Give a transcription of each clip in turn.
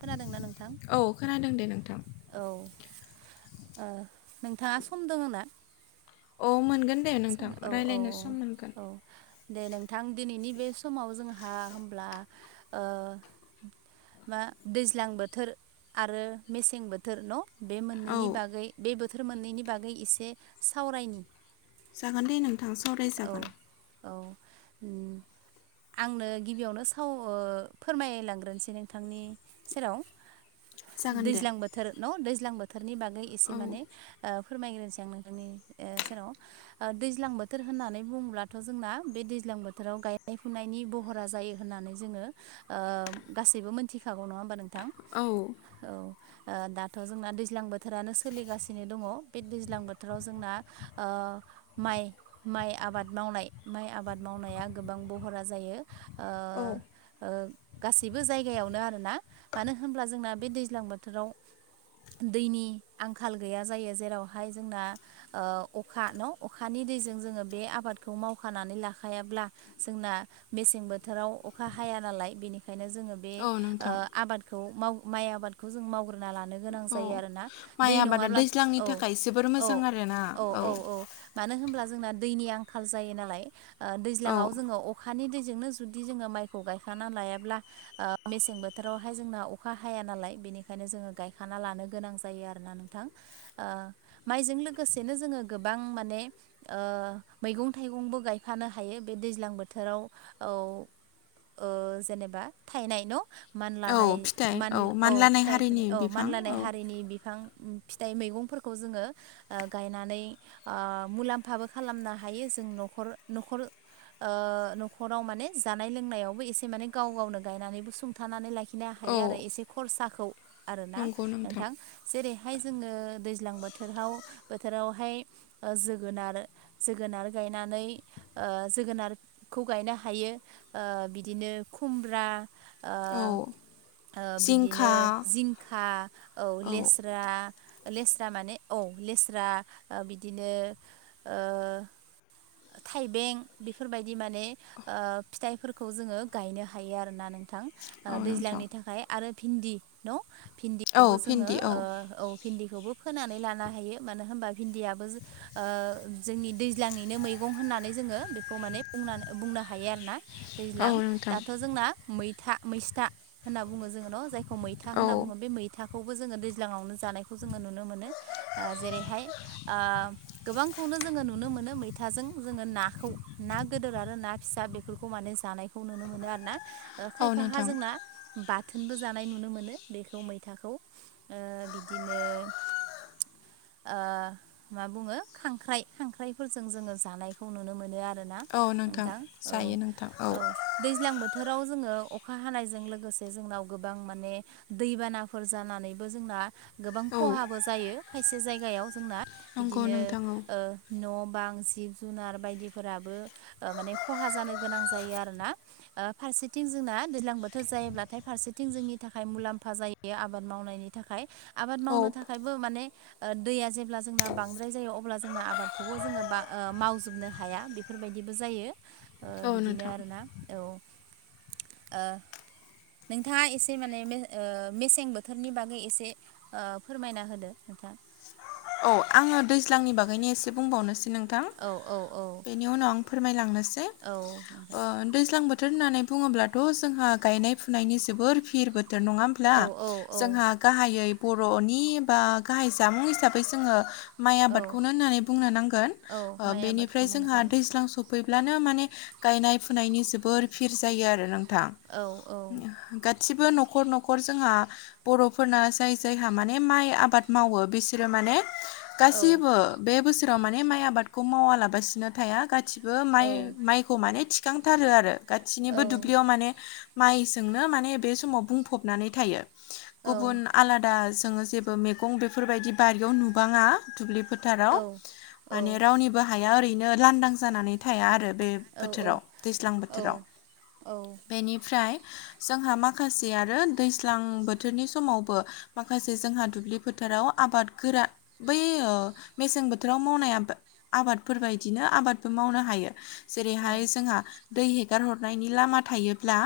खोनादोंना नोंथां? औ खोनादों दे नोंथां औ ओ नोंथाङा सम दोङो ना? अ मोनगोन दे सम नोंथां औ औ रायज्लायनो सम मोनगोन। औ दे नोंथां दिनैनि बे समाव जोंहा होमब्ला ओ। मा दैज्लां बोथोर आरो मेसें बोथोर न'। बे औ मोननैनि बागै बे बोथोर मोननैनि बागै एसे सावरायनि जागोन दे नोंथां औ सावरायजागोन औ उम। आंनो गिबियावनो साव ओ फोरमायलांग्रोनोसै नोंथांनि सेराव। जागोन दे दैज्लां बोथोर न' दैज्लां बोथोरनि बागै एसे औ माने ओ फोरमायग्रोसै आं नोंथांनि ओ सेराव ओ दैज्लां बोथ बोथोर होननानै बुङोब्लाथ' जोंना बे दैज्लां बोथोराव गायनाय फुनायनि बहरा जायो होननानै जोङो गासैबो मोनथिखागौ नङा होमबा नोंथां। औ। औ दाथ' जोंना दैज्लां बोथोरानो सोलिगासिनो दङ बे दैज्लां बोथोराव जोंना ओ माइ। माइ आबाद मावनाय माइ आबाद मावनाया गोबां बहरा जायो औ ओ। गासैबो जायगायावनो आरोना मानो होनब्ला जोंना बे दैज्लां बोथोराव दैनि आंखाल गैया जायो जेरावहाय जोंना ओ अखा न' अखानि दैजों जोङो बे आबादखौ मावखानानै लाखायाब्ला। जोंना मेसें बोथोराव अखा हाया नालाय बेनिखायनो जोङो बे औ नोंथां आबादखौ माइ आबादखौ जों मावग्रा फोना लानो गोनां औ जायो आरोना माइ दै आबादा नङाब्ला दैज्लांनि औ थाखाय जोबोर औ मोजां आरोना औ औ औ। मानो होमब्ला जोंना दैनि आंखाल जायो नालाय ओ औ दैज्लाङाव जोङो अ खानि दैजोंनो जुदि जोङो माइखौ गायखाना लायाब्ला ओ मेसें बोथोरावहाय जोंना अखा हाया नालाय बेनिखायनो जोङो गायखाना लानो गोनां जायो आर आरोना नोंथां ओह माइजों लोगोसेनो जोङो गोबां माने। मैगं थाइगंबो गायफानो हायो बे दैज्लां बोथोराव औ। ओजेनेबा थाइनाय न' औ मानलानाय फिथाइ मान औ मानलानाय फिथाइफोर हारिनि औ बिफां औ मानलानाय हारिनि बिफां फिथाइ मैगंफोरखौ जोङो ओ गायनानै ओ मुलाम्फ थाबो खालामनो हायो जों न'खर न'खर ओ न'खराव माने जानाय लोंनायावबो एसे माने गाव गावनो गायनानैबो सं थानानै लाखिनो औ हायो आरो एसे खरसाखौ आरो ना नोंथां! जेरैहाय जोङो दैज्लां बोथोराव बोथोरावहाय ओ जो गोनारो जोगोनार गायनानै ओ जोगोनारखौ गायनो हायो ओ बिदिनो खुमब्रा। ओ औ ओ जिंखा बिदिनो जिंखा औ लेस दा लेस्रा माने औ लेस्रा बिदिनो ओ थाइबें बेफोरबायदि माने फिथाइफोरखौ जोङो गायनो हायो आरोना नों थां औ नोंथां दैज्लांनि थाखाय आरो भिन्दि दं औ भिन्दिखौबो जोङो भिन्दि औ भिन्दिखौबो फोनानै लानो हायो मानो होमबा भिन्दियाबो जों ओ जोंनि दैज्लांंनिनो मै मैगं होननानै जोङो बेखौ माने बुंनानै बुंनो हायो आरो ना औ दैज्लां नोंथां दाथ' जोंना मैथा मैस्था होनना बुङो जोङो न' जायखौ मैथा औ होनना बुङो। बे मैथा खौबो जोङो दैज्लाङावनो जानायखौ जोङो नुनो मोनो ओ जेरैहाय आह। गोबांखौनो जोङो नुनो मोनो मैथाइ थाजों जोङो नाखौ ना गोदोर आरो ना फिसा बेफोरखौ माने जानायखौ नुनो मोनो आरो ना ओ औ खायफा हा नोंथां जोंना बाथोनबो जानाय नुनो मोनो बेखौ मैथाखौ। ओ बिदिनो मा बुङो खांख्राइ खांख्राइफोर जों जोङो जानायखौ नुनो मोनो आरोना औ नोंथां औ जायो नोंथां औ। दैज्लां बोथोराव जोङो अखा हानायजों लोगोसे जोंनाव गोबां माने दैबानाफोर जानानैबो जोंना गोबां औ खहाबो जायो खायसे जायगायाव जोंना नंगौ इदिनो नोंथां औ ओ न' बां जिब जुनार बायदिफोराबो ओ माने खहा जानो गोनां जायो आरो ना। ओ फारसेथिं जोंना दैज्लां बोथोर जायोब्लाथाय फारसेथिं जोंनि थाखाय मुलाम्फा जायो। बे आबाद मावनायनि थाखाय। आबाद औ मावनो थाखायबो माने दैया जेब्ला जोंना बांद्राय जायो अब्ला जोंना आबादखौबो जोङो बा मावजोबनो हाया बेफोरबायदिबो जायो ओ औ बिदिनो नोंथां आरोना औ ओ। नोंथाङा एसे माने ओ मेसें बोथोरनि बागै एसे ओ फोरमायना होदो नोंथां। औ आङो दैज्लांनि बागैनो एसे बुंबावनोसै नोंथां औ औ औ बे नि उनाव आं फोरमायलांनोसै औ नोंथां ओ दैज्लां बो थोर होननानै बुङोब्लाथ' जोंहा गायनाय फुनायनि जोबोर फिर बोथोर नङा ब्ला! औ औ औ जोंहा गाहायै बर'नि बा गाहाय जामुं हिसाबै जोङो माइ औ आबादखौनो ओननानै बुंनो नांगोन औ ओ माइ आबादखौ बेनिफ्राय मावनाय जोंहा जायो दैज्लां स फैब्लानो माने गायनाय फुनायनि जोबोर फिर जायो आरो नोंथां। औ गा सिबो न'खर न'खर जोंहा बर'फोरना जाय जायहा माने माइ आबाद मावो बि बिरो माने औ गासिबो बे बोसोराव माने माइ आबादखौ मावालाबासिनो थाया गासि बो माइ माइखौ माने थिखांथारो आरो औ गाससिनिबो दुब्लियाव माने माइजोंनो माने बे समाव बुंफबनानै थायो औ गुबुन आलादा जोङो जेबो मैगं बेफोरबायदि बारियाव नुबाङा दुब्लि औ फोथाराव औ माने रावनिबो हाया ओरैनो लांदां जानानै थाया आरो। बे औ बोथोराव दैज्लां बोथोराव। बेनिफ्राय जोंहा माखासे आरो दैज्लां बोथोरनि समावबो माखासे जोंहा दुब्लि फोथाराव आबाद गोरा बै ओ मेसें बोथोराव मावनाय आबाद। आबादफोर बायदिनो आबादबो मावनो हायो। जेरैहाय जोंहा दै हेगार हरनायनि लामा थायोब्ला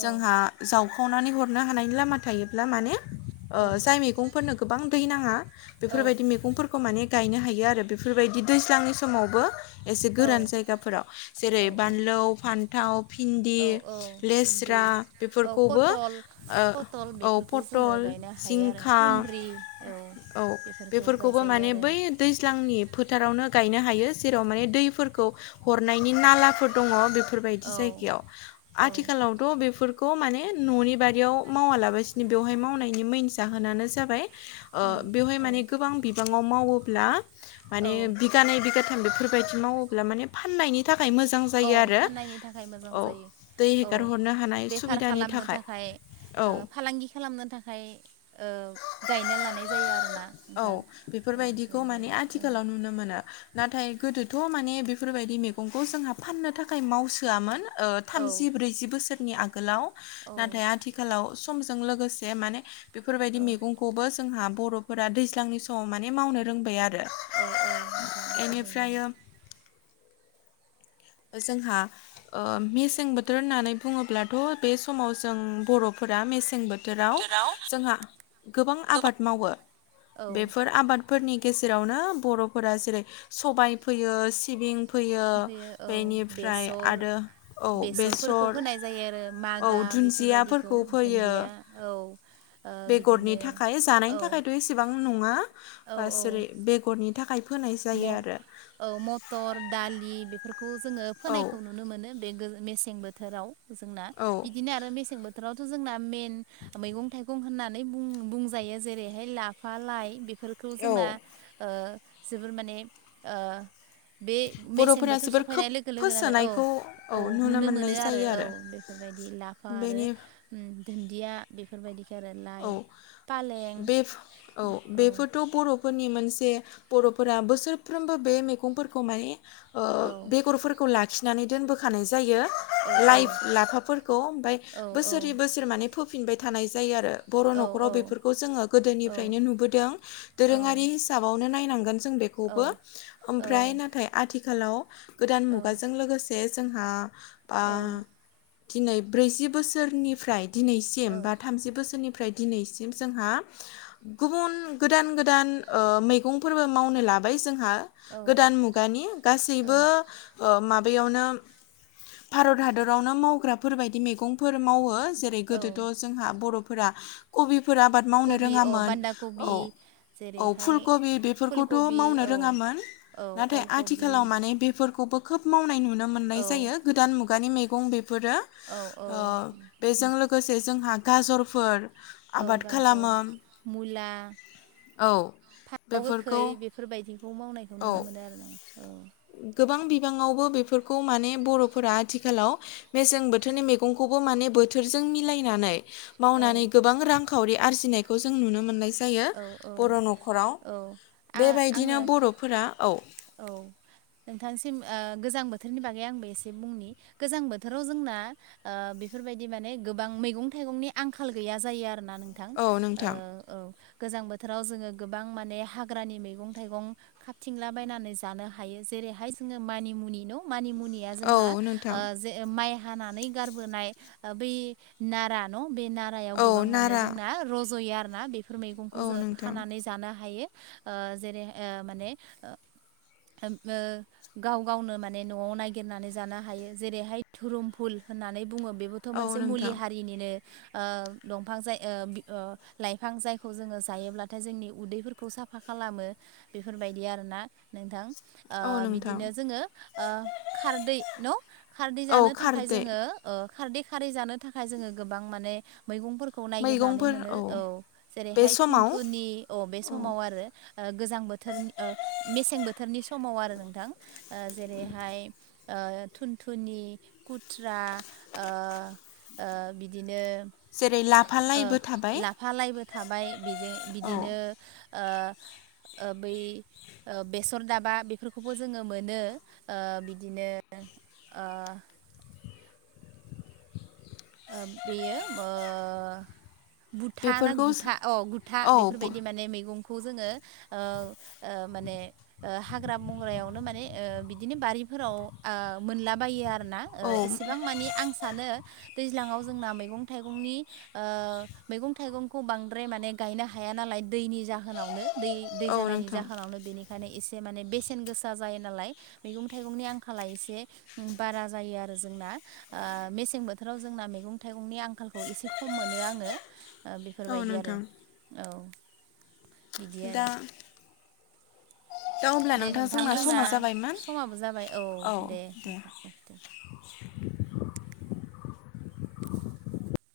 जोंहा जावखावनानै हरनो हानायनि लामा थायोब्ला माने ओ जाय मैगंफोरनो गोबां दै नाङा बेफोरबायदि मैगंफोरखौ माने गायनो हायो आरो बेफोरबायदि दैज्लांनि समावबो। एसे औ गोरान जायगाफोराव औ जेरै औ बानलौ, फान्थाव, फिन्दि, औ औ भिन्दि लेस्रा औ बेफोरखौबो पटल ओ पटल औ बेफोरखौ जोङो पतल, गायनो हायो आरो जिंखा कुन्द्रि औ बेफोरखौ बेफोरखौबो गायजायो माने आरो बै ज्लांनि फोथारावनो गायनो हायो जेराव माने दैफोरखौ हरनायनि नालाफोर दङ बेफोरबायदि औ जायगायाव। औ आथिखालावथ बेफोर खौ माने न'नि बारियाव मावालाबासिनो बेवहाय मावनायनि मैन जाहोनानो जाबाय ओ उम बेवहाय औ माने गोबां बिबाङाव मावोब्ला माने औ बिगानै बिगाथाम बेफोरबायदि मावोब्ला माने फाननायनि थाखाय मोजां औ जायो आरो फाननायनि थाखाय मोजां औ जायो दै औ हेगार हरनो हानाय बेफार सुबिदानि खालामनो थाखाय। औ ओ फालांगि खालामनो थाखाय ओ गायना लानाय जायो आरोना। औ नोंथां औ बेफोरबायदिखौ बेबायदि माने औ आथिखालाव नुनो मोनो। नाथाय गोदोथ' माने बेफोरबायदि मैगंखौ जोंहा फाननो थाखाय मावसोआममोन ओ औ थामजि ब्रैजि बोसोरनि आगोलाव। औ नाथाय आथिखालाव समजों लोगोसे माने बेफोरबायदि औ मैगंखौबो जोंहा बर'फोरा दैज्लांनि समाव माने मावनो रोंबाय आरो। औ औ नोंथां बेफोरबायदिनो। बेनिफ्रायो जोंहा ओ मेसें बोथोर होननानै बुङोब्लाथ बे समाव जों बर'फोरा मेसें बो थोराव बोथोराव जोंहा गोबां आबाद मावो। औ बेफोर आबाद फोरनि गेजेरावनो बरफोरा जेरै सबाय फैयो सिबिं फैयो। ओमफ्रायो औ बेनिफ्राय बेसर आरो औ बेसरफोरखौ बेसर फोनाय जायो आरो। औ मागा बेफोरबायदिखौ दुन्दियाफोरखौ फोयो दुन्दिया औ। ओ बिदिनो औ। बेसेबां नङा औ बा औ जेरै बेगरनि थाखाय फोनाय म जायो आरो। औ मटर, दालि बेफोरखौ जोङो औ फोनायखौ नुनो मोनो बे मेसें बोथोराव। जोंना औ बिदिनो आरो मेसें बोथोरावथ' जोंना मेइन मैगं थाइगं होननानै बुं बुंजायो जेरैहाय लाफा, लाइ बे फोरफोरखौ जोंना औ जोबोर माने ओ बे मेसें बर'फोरा बोथोर जोबोर खोब सफैनाय लोगो लोगोनो औ फोसोनायखौ औ नुनो मोनो मोननाय आरो। जायो औ बेफोरबायदि लाब आरो बेनि उम दुन्दिया बेफोरबायदिखो आरो लाइ औ फालें औ। थ' बर'फोरनि मोनसे बर'फोरा बोसोरफ्रोमबो बे मैगंफोरखौ माने ओ औ बेगरफोरखौ लाखिनानै दोनबोखानाय जायो। औ लाइ औ लाफाफोरखौ ओमफ्राय औ औ बोसोरै बोसोर माने फोफिनबाय थानाय जायो आरो। बर' औ नखराव बेफोरखौ जोङो औ गोदोनिफ्रायनो नुबोदों। दोरोङारि हिसाबावनो नायनांगोन जों औ बेखौबो। औ ओमफ्राय नाथाय आथिखालाव गोदान मुगाजों लोगोसे जोंहा बा दिनै ब्रैजि बोसोरनिफ्राय दिनैसिम औ बा थामजि बोसोर फ्राय दिनैसिम जोंहा गुबुन गोदान गोदान ओ मैगंफोरबो मावनो लाबाय जोंहा। औ गोदान मुगानि गासैबो ओ माबायावनो भारत हादरावनो मावग्राफोरबायदि मैगंफोर मावो जे रै गोदोथ' औ जोंहा बर'फोरा कबिफोर आबाद मावनो कबि अ रोङामोन। बान्दा औ कबि औ जेरैहाय फुलकबि बे बेफोरखौथ' फुलकबि मावनो औ रोङामोन औ नाथाय अलकबि आथिखालाव मान बेफोरखौबो खोब मावनाय नुनो मोननाय औ जायो गोदान मुगानि मैगं बेफोरो औ औ बेजों लोगोसे जोंहा गाजरफोर औ आबाद गाजर खालामो मुला औ फानथाव गोखै बेफोरखौ बेफोरबायदिखौ मावनायखौ औ नुनो मोनो आरो नों गोबां बिबाङावबो बेफोरखौ माने बर'फोरा आथिखालाव मेसें बोथोरनि मैगंखौबो माने बोथोरजों मिलायनानै औ मावनानै गोबां रांखावरि आरजिनायखौ जों नुनो मोनलायसै जायो औ औ बर' न'खराव औ आ आङो बेबायदिनो बर'फोरा औ औ नोंथांसिम ओ गोजां बोथोरनि बागै आंबो एसे बुंनि गोजां बोथोराव जोंना ओ बेफोरबायदि माने गोबां मैगं -थाइगंनि आंखाल गैया जायो आरोना नोंथां औ नोंथां औ गोजां बोथोराव जोङो गोबां माने हाग्रानि मैगं थाइगं खाबथिंला बायनानै जानो हायो जेरैहाय मानि मुनि न' मानि मुनिया औ जोंना नोंथां ओ माइ हानानै गारबोनाय बै नारा न' बे नार औ गोबां मान नारा जोंना र'ज'यो आरोना बेफोर मैगंखौ औ जों नोंथां खानानै जानो हायो जेरै माने नोंखो गाव गावनो माने नआव नायगिरनानै जानो हायो जेरैहाय धोरोमफुल होननानै बुङो बेबो थ औ मोनसे मुलि नोंथां हारिनिनो ओ दंफां जाय ओ लाइफां जायखौ जोङो जायोब्लाथाय जोंनि उदैफोर खौ साफा खालामो बेफोरबायदि आरोना नोंथां ओ औ नोंथां बिदिनो जोङो ओ खारदै न खारदै औ जानो थाखाय खारदै जोङो खारदै खारै जानो थाखाय जोङो गोबां माने मैगंफोरखौ खौ नायगिरनानै मोनो औ बे जेरैहाय समाव थुनथुनि औ बे समाव आरो ओ गोजां बोथोर ओ मेसें बोथोरनि समाव आरो नोंथां जेरैहाय ओ थुनथुनि खुथ्रा ओ ओ बिदिनो जेरै लाफा ओ लाइबो थाबाय लाफा लायबो थाबाय बेजो औ बिदिनो ओ ओ बै बेसर दाबा बेफोरखौबो जोङो मोनो ओ बिदिनो ओ ओ बेयो ओ गुथा ना बेफोरखौ गुथा अ गुथा औ बेफोरबायदि माने मैगं खौ जोङो ओ -ओ माने हाग्रा बंग्रायावनो माने बिदिनो बारिफोराव मोनलाबायो आर ना ओ औ एसेबां मानि आं सानो दैज्लाङाव जोंना मैगं थाइगंनि ओ मैगं थाइगंखौ बांद्राय माने गायनो हायानालाय दैनि जाहो जाहोनावनो दै -दै औ जानायनि नोंथां जाहोनावनो बेनिख ओंखायनो एसे माने बेसेन गोसा जायो नालाय मैगं थाइगंनि आंखाला एसे बारा जायो आरो जोंना मेसें बोथोर बोथोराव जोंना मैगं थाइगंनि आंखालखौ एसे खम मोनो आङो औ बेफोरबायदि आरो नोंथां औ बिदि दा आरो दा अब्ला दे नोंथां जोंना समा जाबायमोन समाबो जाबाय औ दे नोंथां लाखिथ'